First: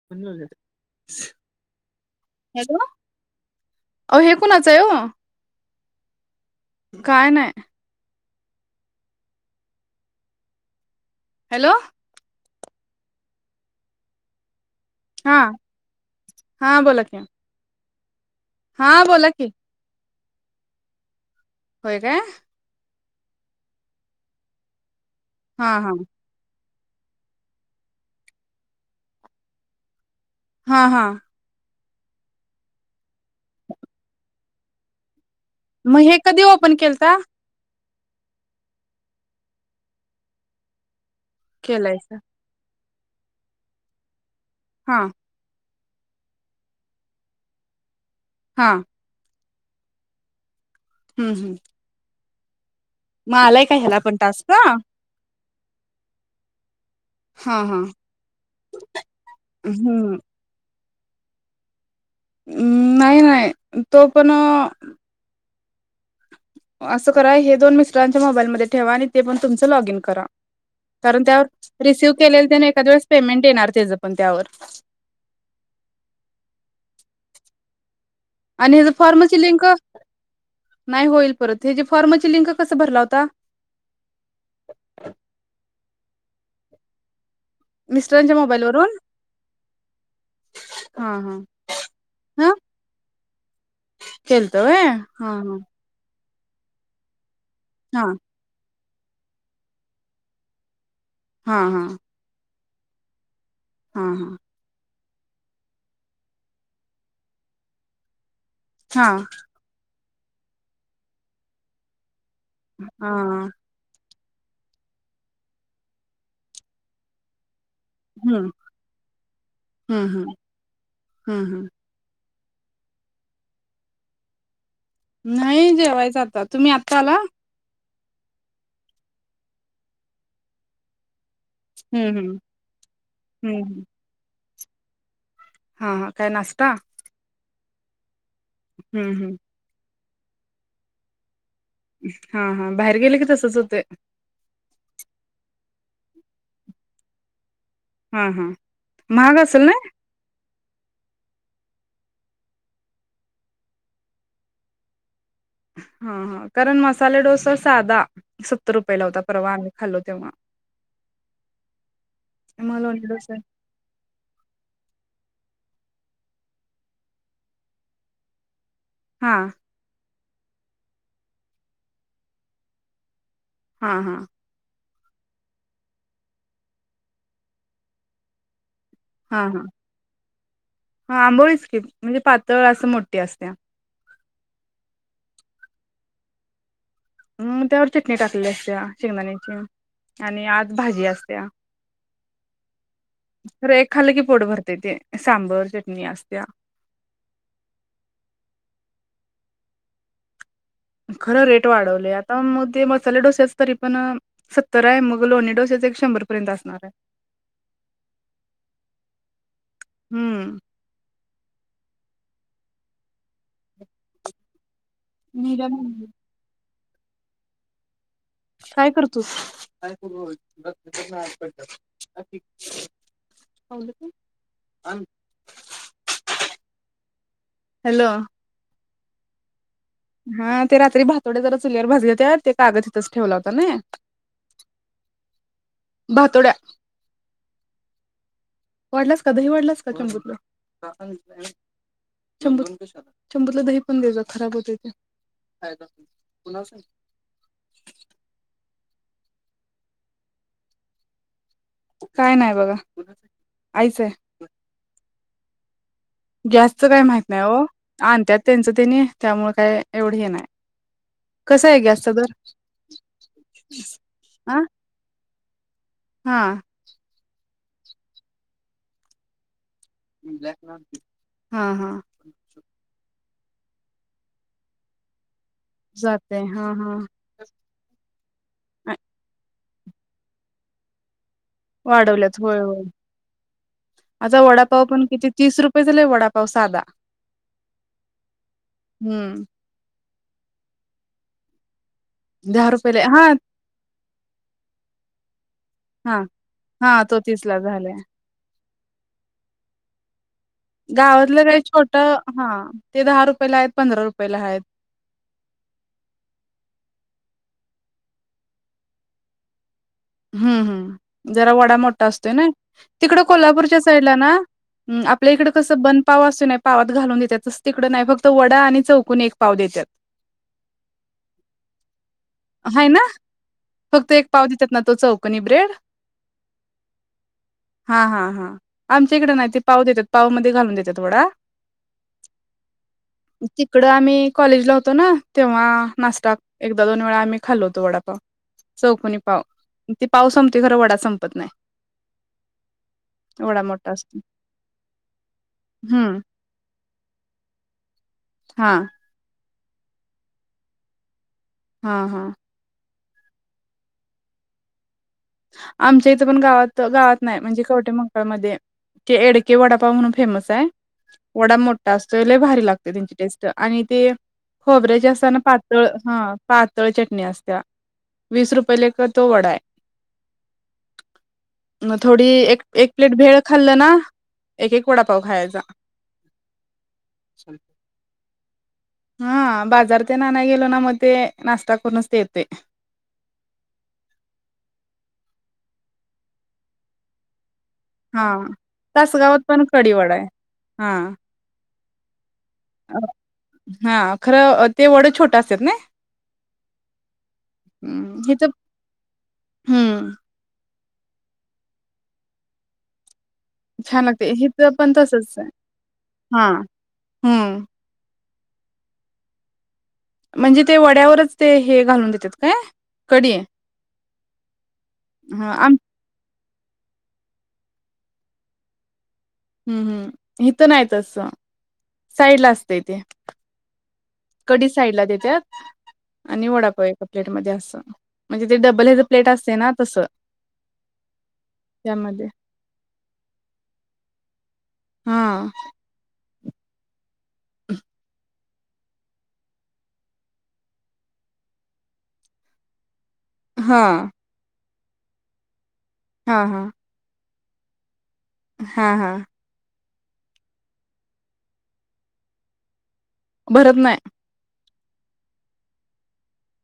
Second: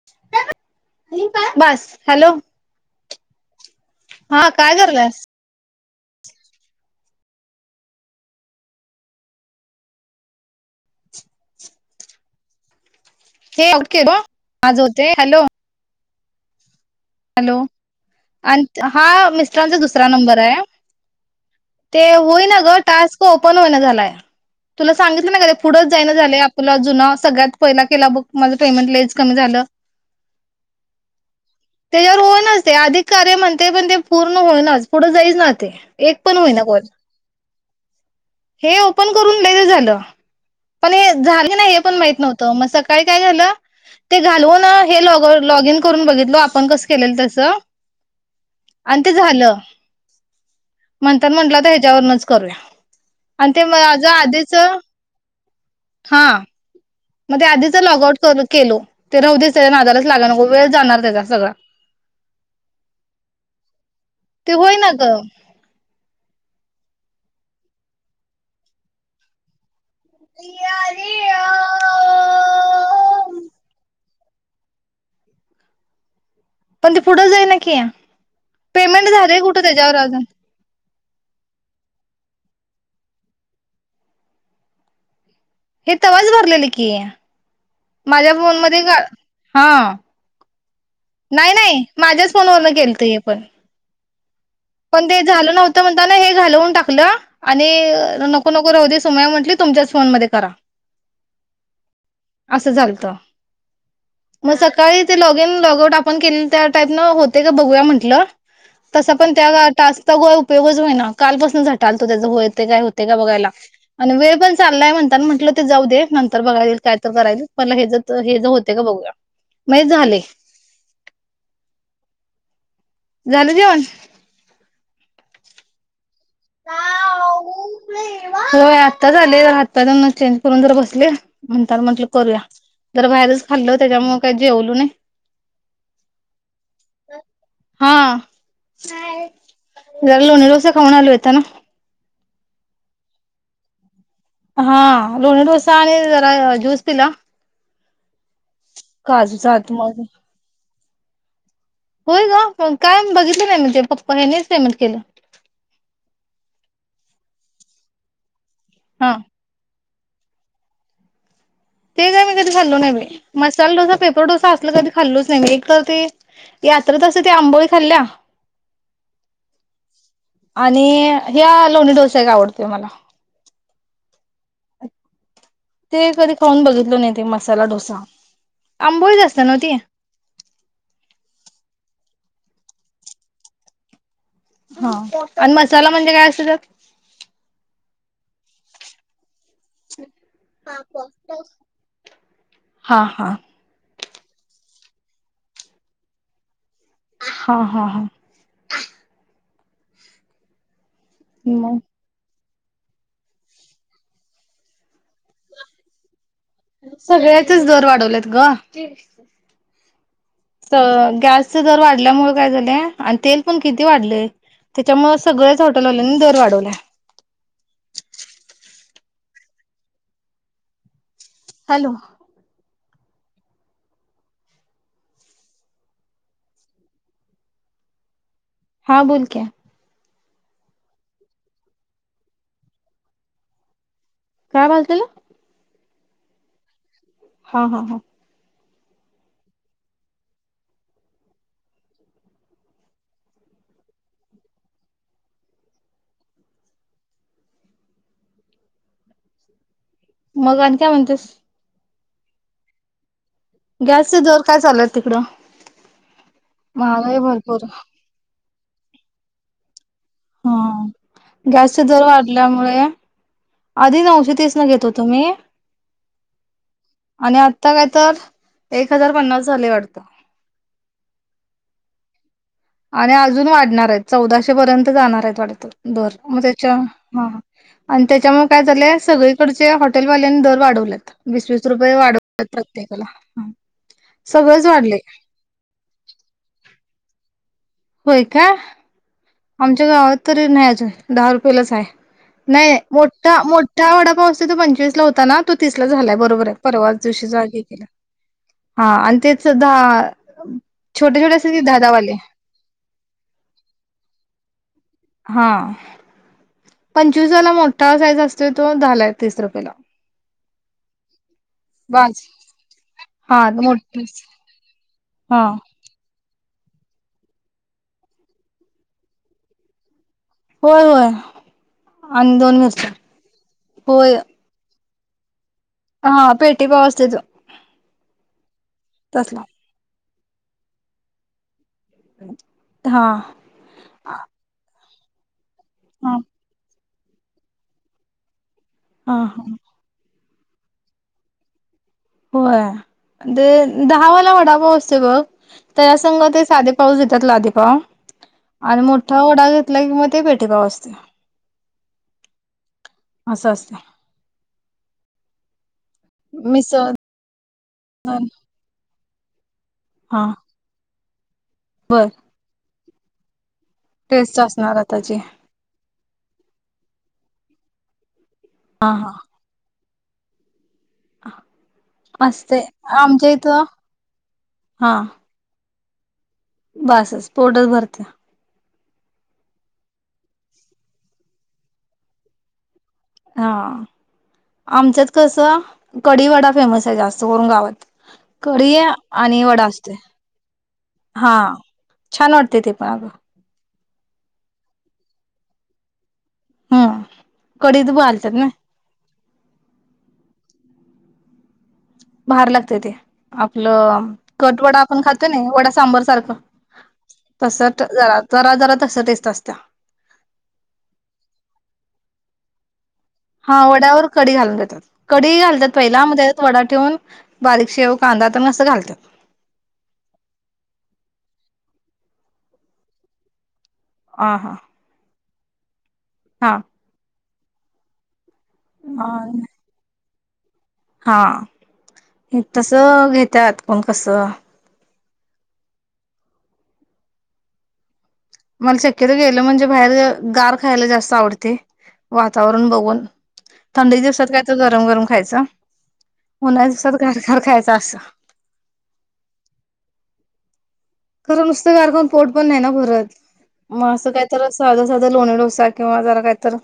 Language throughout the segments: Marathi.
[inaudible] म्ह बस हॅलो हॅलो अ हे हा कणाच काय आहे हो करलास [inaudible] काय नाही. हॅलो. हे ओक आज होते हॅलो. हां बोला क. हॅलो हा की मिस्टरांचा दुसरा नंबर आहे. होय ते काय होई ना ग टास्क ओपन होईन झालाय तुला सांगितलं ना ग ते हा पुढंच हा जायनं झालं. तुला जुना सगळ्यात पहिला केला बुक माझं पेमेंट लईच कमी झालं. हा हा. त्याच्यावर होई नाच ते अधिक कार्य म्हणते पण ते पूर्ण होई नाच पुढं जाईच ना. ते मग हे एक पण कधी होईना ओपन कोण. केलता हे ओपन करून ललं झालं. पण हे झालं नाही हे पण केलायच माहित नव्हतं मग सकाळी काय झालं ते घालवून हा हे लॉ. लॉग इन करून बघितलो आपण कस केलेल तस. हां. आणि ते झालं म्हणत हम्म हम्म म्हटलं तर ह्याच्यावरूनच करूया. मग आणि ते आलाय का ह्याला माझ पण टास्क आधीच हा हा. मग ते आधीच हा लॉग आउट केलो ते राह देच त्याच्या नादालाच हम्म लागाला वेळ जाणार त्याचा सगळा. हम् नाही नाही तो पण. अगं. असं करा हे दोन मिस्टरांच्या मोबाईलमध्ये ठेवा आणि ते पण तुमचं लॉगिन. रा कारण त्यावर रिसिव केले एखद वेळेस पेमेंट येणार त्याच पण त्यावर. पण त पुढं जाई ना की या आणि ह्याच पेमेंट झालंय फॉर्मची कुठं लिंक त्याच्यावर अजून. नाही होईल परत हेची फॉर्माची लिंक कसं भरला होता. हे तवाच भरलेले की माझ्या मिस्टरांच्या फोन मोबाईल मध्ये वरून हा. हा हा नाही नाही माझ्याच हा फोनवरलं केलत पण. केलत होय. पण ते झालं नव्हतं म्हणता ना हे झालं म्हणून टाकलं आणि हा नक. नोक हो समय म्हट तुमच्याच फोन मध्ये करा. हा हा. असं झालत. हां हां. मग सकाळी ते लॉग इन लॉग आऊट आपण केले त्या टाईप न होते का बघूया म्हटलं. हा. टॅक्स चा उपयोगच हो ना कालपासून झटालतो त्याच हो य काय होते हा का हा बघायला. आणि वेळ पण चाललाय म्हणता म्हटलं ते जाऊ दे नंतर बघाईल काय तर करायल मला हे ज. तर हे ज हम्म होते का बघूया मण हम्म झाले हम्म हम्म हम्म झालं जेवण. नाही जेवायचं आता तुम्ही आत्ता आला. होय आत्ताच आले हातपाय धून चेंज करून बसले. म्हणता म्हंटल हम्म हम्म करूया जर बाहेरच हम्म खाल्लं त्याच्यामुळे काही जेवल नाही. हां हां काय नाश्ता. हा. हम्म हम्म. लोणी डोसा खाऊन आलो येताना. हा हा बाहेर गेले की तसच होते. हा लोणी डोसा आणि जरा ज्यूस पिला. हा हा. महाग काजूचा असेल हत ना मग. होय ग मग काय बघितलं नाही म्हणजे पप्पा हनीच सेमट केलं हा हा कारण मसाला डोसा साधा सत्तर रुपये हा लावता. परवा आम्ही खाल्लो तेव्हा, ते काय मी कधी खाल मग नाही लोणी मी डोसा ल डोसा पेपर डोसा असल कधी खाल्लोच नाही म एक तर ते यात्रेत असते ते आंबोई खाल्ल्या. [inaudible] हा आणि ह्या लोणी डोसा का आवडतोय मला. हा हा. ते कधी खाऊन बघितलं नाही ते मसाला डोसा आंबो असत हा ना हा ते. हा आंबोळीच के म्हणजे पातळ असं मोठी असते. हा आणि मसाला म्हणजे काय असत तर, हम त्यावर चटणी टाकली असते शेंगदाण्याची. आणि आत भाजी असत्या. हा हा ते एक खाली की पोट भरते ते सांबर चटणी असत्या. हा हा हा.. खरं रेट मग वाढवले. मध्ये मसाले डोस्याच तरी पण सत्तर आहे मग लोहणी डोस्याच एक शंभर पर्यंत असत सगळ्याचेच दर वाढवलेत ग. हम्म तर गॅसचे दर वाढल्यामुळे काय झालंय आणि तेल पण किती वाढलेय. त्याच्यामुळे सगळ्याच हॉटेलल्यांनी दर वाढवला. काय करतो? Hello [unintelligible] hello? हां बोल की, हा ते रात्री भातोडे्या जरा चुलीवर भाजले त्या ते कागद तिथंच ठेवला होता ना. काय भाजल भातोड्या. हा हा हा वाढलास का? दही वाढलास का चंपूतला शंबूतला दही पण द खराब होते ते. [unintelligible] मग आणि काय म्हणतेस. काय नाही बघा आईच आहे गॅसच जोर काय चालूय तिकडं. गॅसचं काही महागाई माहत नाही हो भरपूर आणतत त्यांचं त्यांनी त्यामुळे काय एवढी हे नाही हा. कसं आहे गॅसचे दर गस्त तर वाढल्यामुळे आधी नऊशतीीस न घेतो तुम्ही हा आणि आत्ता काय तर एक हजार पन्नास झाले वाटत हा हा आणि अजून वाढणार आहेत चौदाशे पर्यंत जाणार आहेत वाढत दर मग जातय हा त्याच्या हा ह आणि त्याच्यामुळेळे काय झालंले सगळीकडचे हॉटेल वाल्यानी दर वाढवल्यात वीस वस रुपये वाढवल्यात वाढवत होय होय प्रत्येकाला आता सगळंच वडापाव वाढले पण किती तीस रुपये झाले वडापाव साधा होय का हम्म आमच्या गावात तरी नाहीचं दहा रुपयेलाच आहे दहा नाही रुपयेला हा मोठा मोठा वडापावस त तो पंचवीसला होता ना तो तीसला झालाय बरोबर आहे परवाच दिवशी जागे झाले हा आणि तेच सुद्धा गावातलं काही छोट हा ते दहा रुपयेला आहेत पंधरा रुपयेला आहेत हा पंचवीसाला मोठा साईज असतो तो दहाला आहे तीस रुपयेला हम्म हम् जरा वडा मोठा बास असतो ना तिकडं हा कोल्हापूरच्या मोठी साईडला ना आपल्या हा इकडे कसं बन पाव असू नाही पावात घालून देतातच तिकडं नाही फक्त वडा आणि चौकून एक पाव देतात होय होय आणि दोन ह मिरच्या ना फक्त होय एक पाव देतात ना तो चौकनी ब्रेड हा पेटी पाव असते तो हा हा हा आमच्या इकडे तसला नाहीती पाव देतात पाव मध्ये घालून देतातथडा हा तिकड हा आम्ही कॉलेज ला होतो ना तेव्हा हा नाशता एकदा दोन आम्ही खालवतो वडापाव चौकणी हा पाव ती पाव संपते खर वडा संपत नाही होय ते एवढा मोठा असतो दहावाला वडापाव असते बघ त्याला हम्म संग ते साधे पाऊस देतात लाधेपाव हा आणि मोठा वओडा घेतला किं ते पेटेपाव असते हा हा असं असं आमच्या इथं पण गावात मिसळ गावात नाही म्हणजे कवटे मकळमध्येध्ये ते एड वडापाव म्हणून हा फेमस आहे वडा मोठा बर असतो भारी लागते त्यांची टेस्ट आणि ते टेस्ट असणार खोबरेज आताची असताना प तळ हा पातळ चटणी असत्या वीस रुपये हा लेख हा तो वडा आहे ह मग थोडी एक एक प्लेट भेळ खाल्लं ना एक एक वडापाव खायचा बसस पोर्टस भरते हा बाजार ते ना नाही गेलो ना मग ते नाश्ता करूनच ते येते हा आमच्यात कसं कढवाडा फेमस आहे जास्त करून गावात हा कढी आहे तासगावात आणि पण वडा कडी असते आहे हा छान वाटते ते पण अ अगं हा खरं ते वड छोटं असतत ना हम्म कडीत हम् घालतात हे ना तर हम्म बाार लागते ते छान आपलं लागते हिथं कटवडा पण आपण खातो तसच ना वडा सांबर सारखं हा तस हम्म जरा जरा जरा तसं तेचत असत म्हणजे ते वड्यावरच ते हे घालून देतात काय कडी हा वडावर कडी घालून देतात कडीी हा घालतात आम पाहिज वडा ठेवून बारीक शेव कांदाातसं घालत हम्म हम् इथं नाहीच अस साईड ला असतंय ते हा हा कडीी साईडला देत आणि हा वडाप एका प्लेट मध्ये असं म्हणजे ते डबल हच प्लेट असते ना तसं हा त्यामध्ये तसं घेतात पण कसं हा ह मला शक्यत गेलं म्हणजे बाहेर गार खायला जास्त आवडते वातावरण बघून हा थंडी दिवसात कायच गरम गरम खायचं हा हा उन्हा्या दिवसात घार घर खायच अस हा हा खरं नुसत कारकून पोट पण नाही ना भरत भरत मग नाही असं काही तर साधं साधा लोणी डोसा किंवा जरा काहीत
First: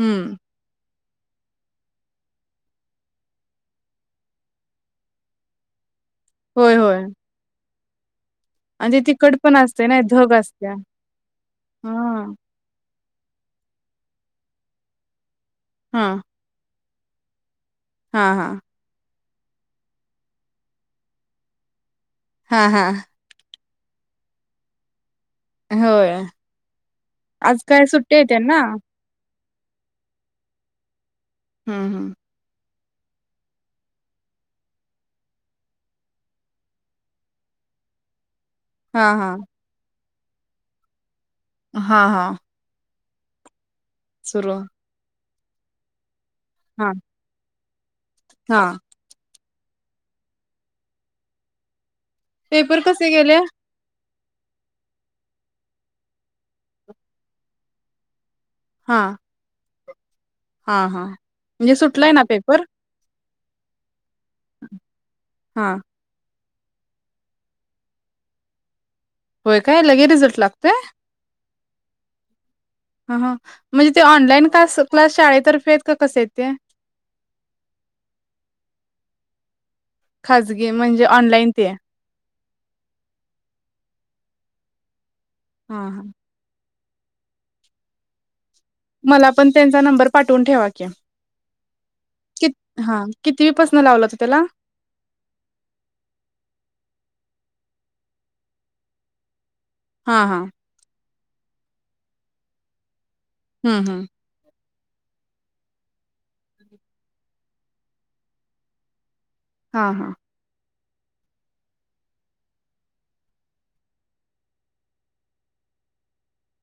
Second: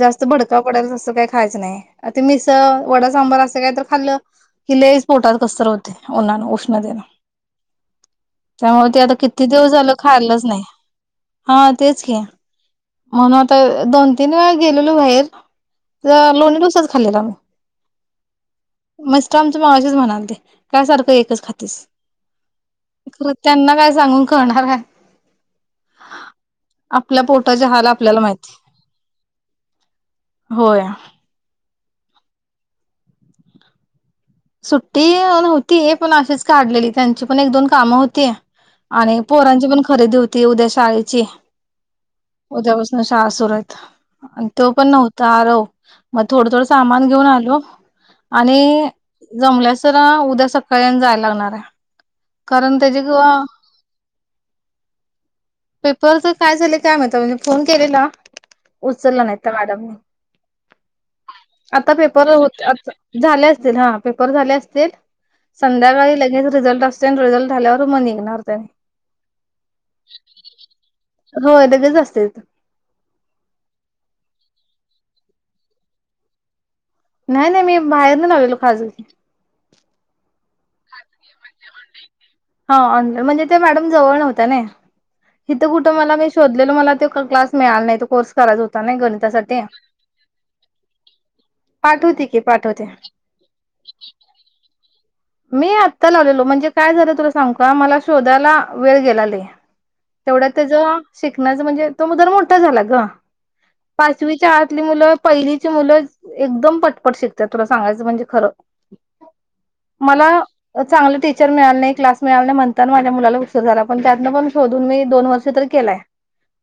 जास्त हम्म बडक का पडल अससं काही खायचं नाही ते मिसळ वडा सांबार असं काय तर खाल्लं किल्ले स्फोटात कसर होते ना होय उष्ण देण होय त्यामुळे आणि ते आता तिखट किती पण दिवस असते झालं ना धग खाल्लंच नाही असत्या हा तेच की हा म्हणून आता दोन तीन वेळा गेलेलो बाहेर हा तर लोणी डोसच खाल्लेला म्ही हा हा मस्त आमच मगशीच म्हणालते काय सारखं एकच खातीस हा हा ख त्यांना काय सांगून कळणार का होय आपल्या आज पोटाचे काय सुट्टी आपल्याला आहे माहिती त्यांना होय हम् हम सुट्टी न्हती पण अशीच काढलेली त्यांची पण एक दोन कामं होतीय हा आणि हा पोरांची पण खरेदी होती उद्या शाळेची हा हा उद्यापासून श सुर आहेतत आणि सुरू तो पण नव्हता आरव मग थोडं थोडं हा सामान घेऊन आलो आणि हा जमल्यास तरर उद्या सकाळी जाय लागणार आहे कारण पेपर त्याची कसे किं गेले पेपर तर काय झाले काय मात म्हे फोन केलेला हा उचललं नाही मॅडमने हा हा म्हणजे आता सुटलाय ना पेपर हो झाले असतील हा पेपर झाले असतील हा संध्याकाळी लगेच रिझल्ट असते रिझल्ट झाल्यावर मग निघणार त्याने होय काय लगे रिझल्ट लागतय हो लगेच असते हा ह म्हणजे ते ऑनलाईन क्स क्लास शाळेतर्फे आहेत का कसे आहेत ते नाही नाही मी बाहेर नाही ला गलो खाजग खाजगी म्हणजे ऑनलाईन ते हा ऑनलान म्हणजे ते मॅडम जवळ नव्हं ना इिथं हा कुठं हा मला शोधलेल मला क्लास मिळाला नाही तो कोर्स चालत होता नाही मला पण गणितासाठी त्यांचा नंबर पाठवून ठेवा की पाठवते की पाठवते कितीवीपसन लावला तो त्याला मी आत्ता लावलेलो म्हणजे काय झालं तुला सांग का मला शोधायला वेळ गेलाले हा हा तेवढा त्याचा शिकण्याचा म्हणजे तो मुदार मोठा झाला ग हम् हम पाचवीच्या आतली मुलं पहिलीची मुलं एकदम पटपट शिकतात तुला सांगायचं म्हणजे खरं हा हा मला चांगलं टीचर मिळाल नाही क्लास मिळाला नाही म्हणताना माझ्या मुलाला उपसर झाला पण त्यातनं पण शोधून मी दोन वर्ष तरी केलाय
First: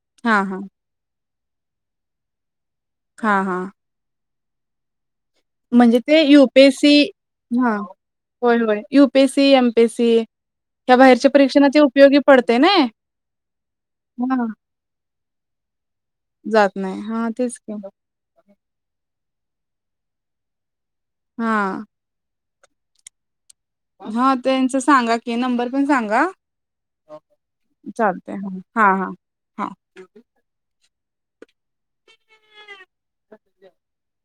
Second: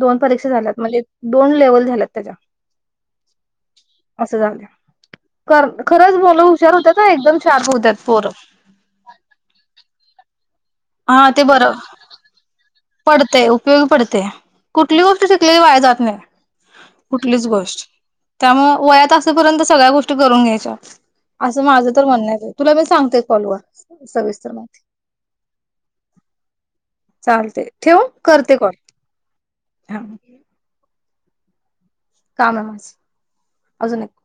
दोन हा परीक्षा हा झाल्यात म्हणजे दोन लेवल झाल्यात त्याच्या हां हा असं झालं म्हणजे खरंच ते मुलं हुशार होत्यात हा एकदम शार्प होत्यात पोर U P S C, M P S C या हा बाहेरच्या परीक्षणा बरं ते उपयोगी पडतय नय. पडतय उपयोगी पडतय कुठली गोष्ट शिकलेली वाया जात नाय. जात नाय हा तेच की म त्यामुळ वयात असेपर्यंत सगळ्या गोष्टी करून घ्यायच्या असं हा माझं तर म्हणणय तुला मी सांगते कॉल वर हा त्यांच सांगा की नंबर पण सांगा चालते ठेवू चालतय करते कॉल हा हा हा हा काम ये माझं अजून एक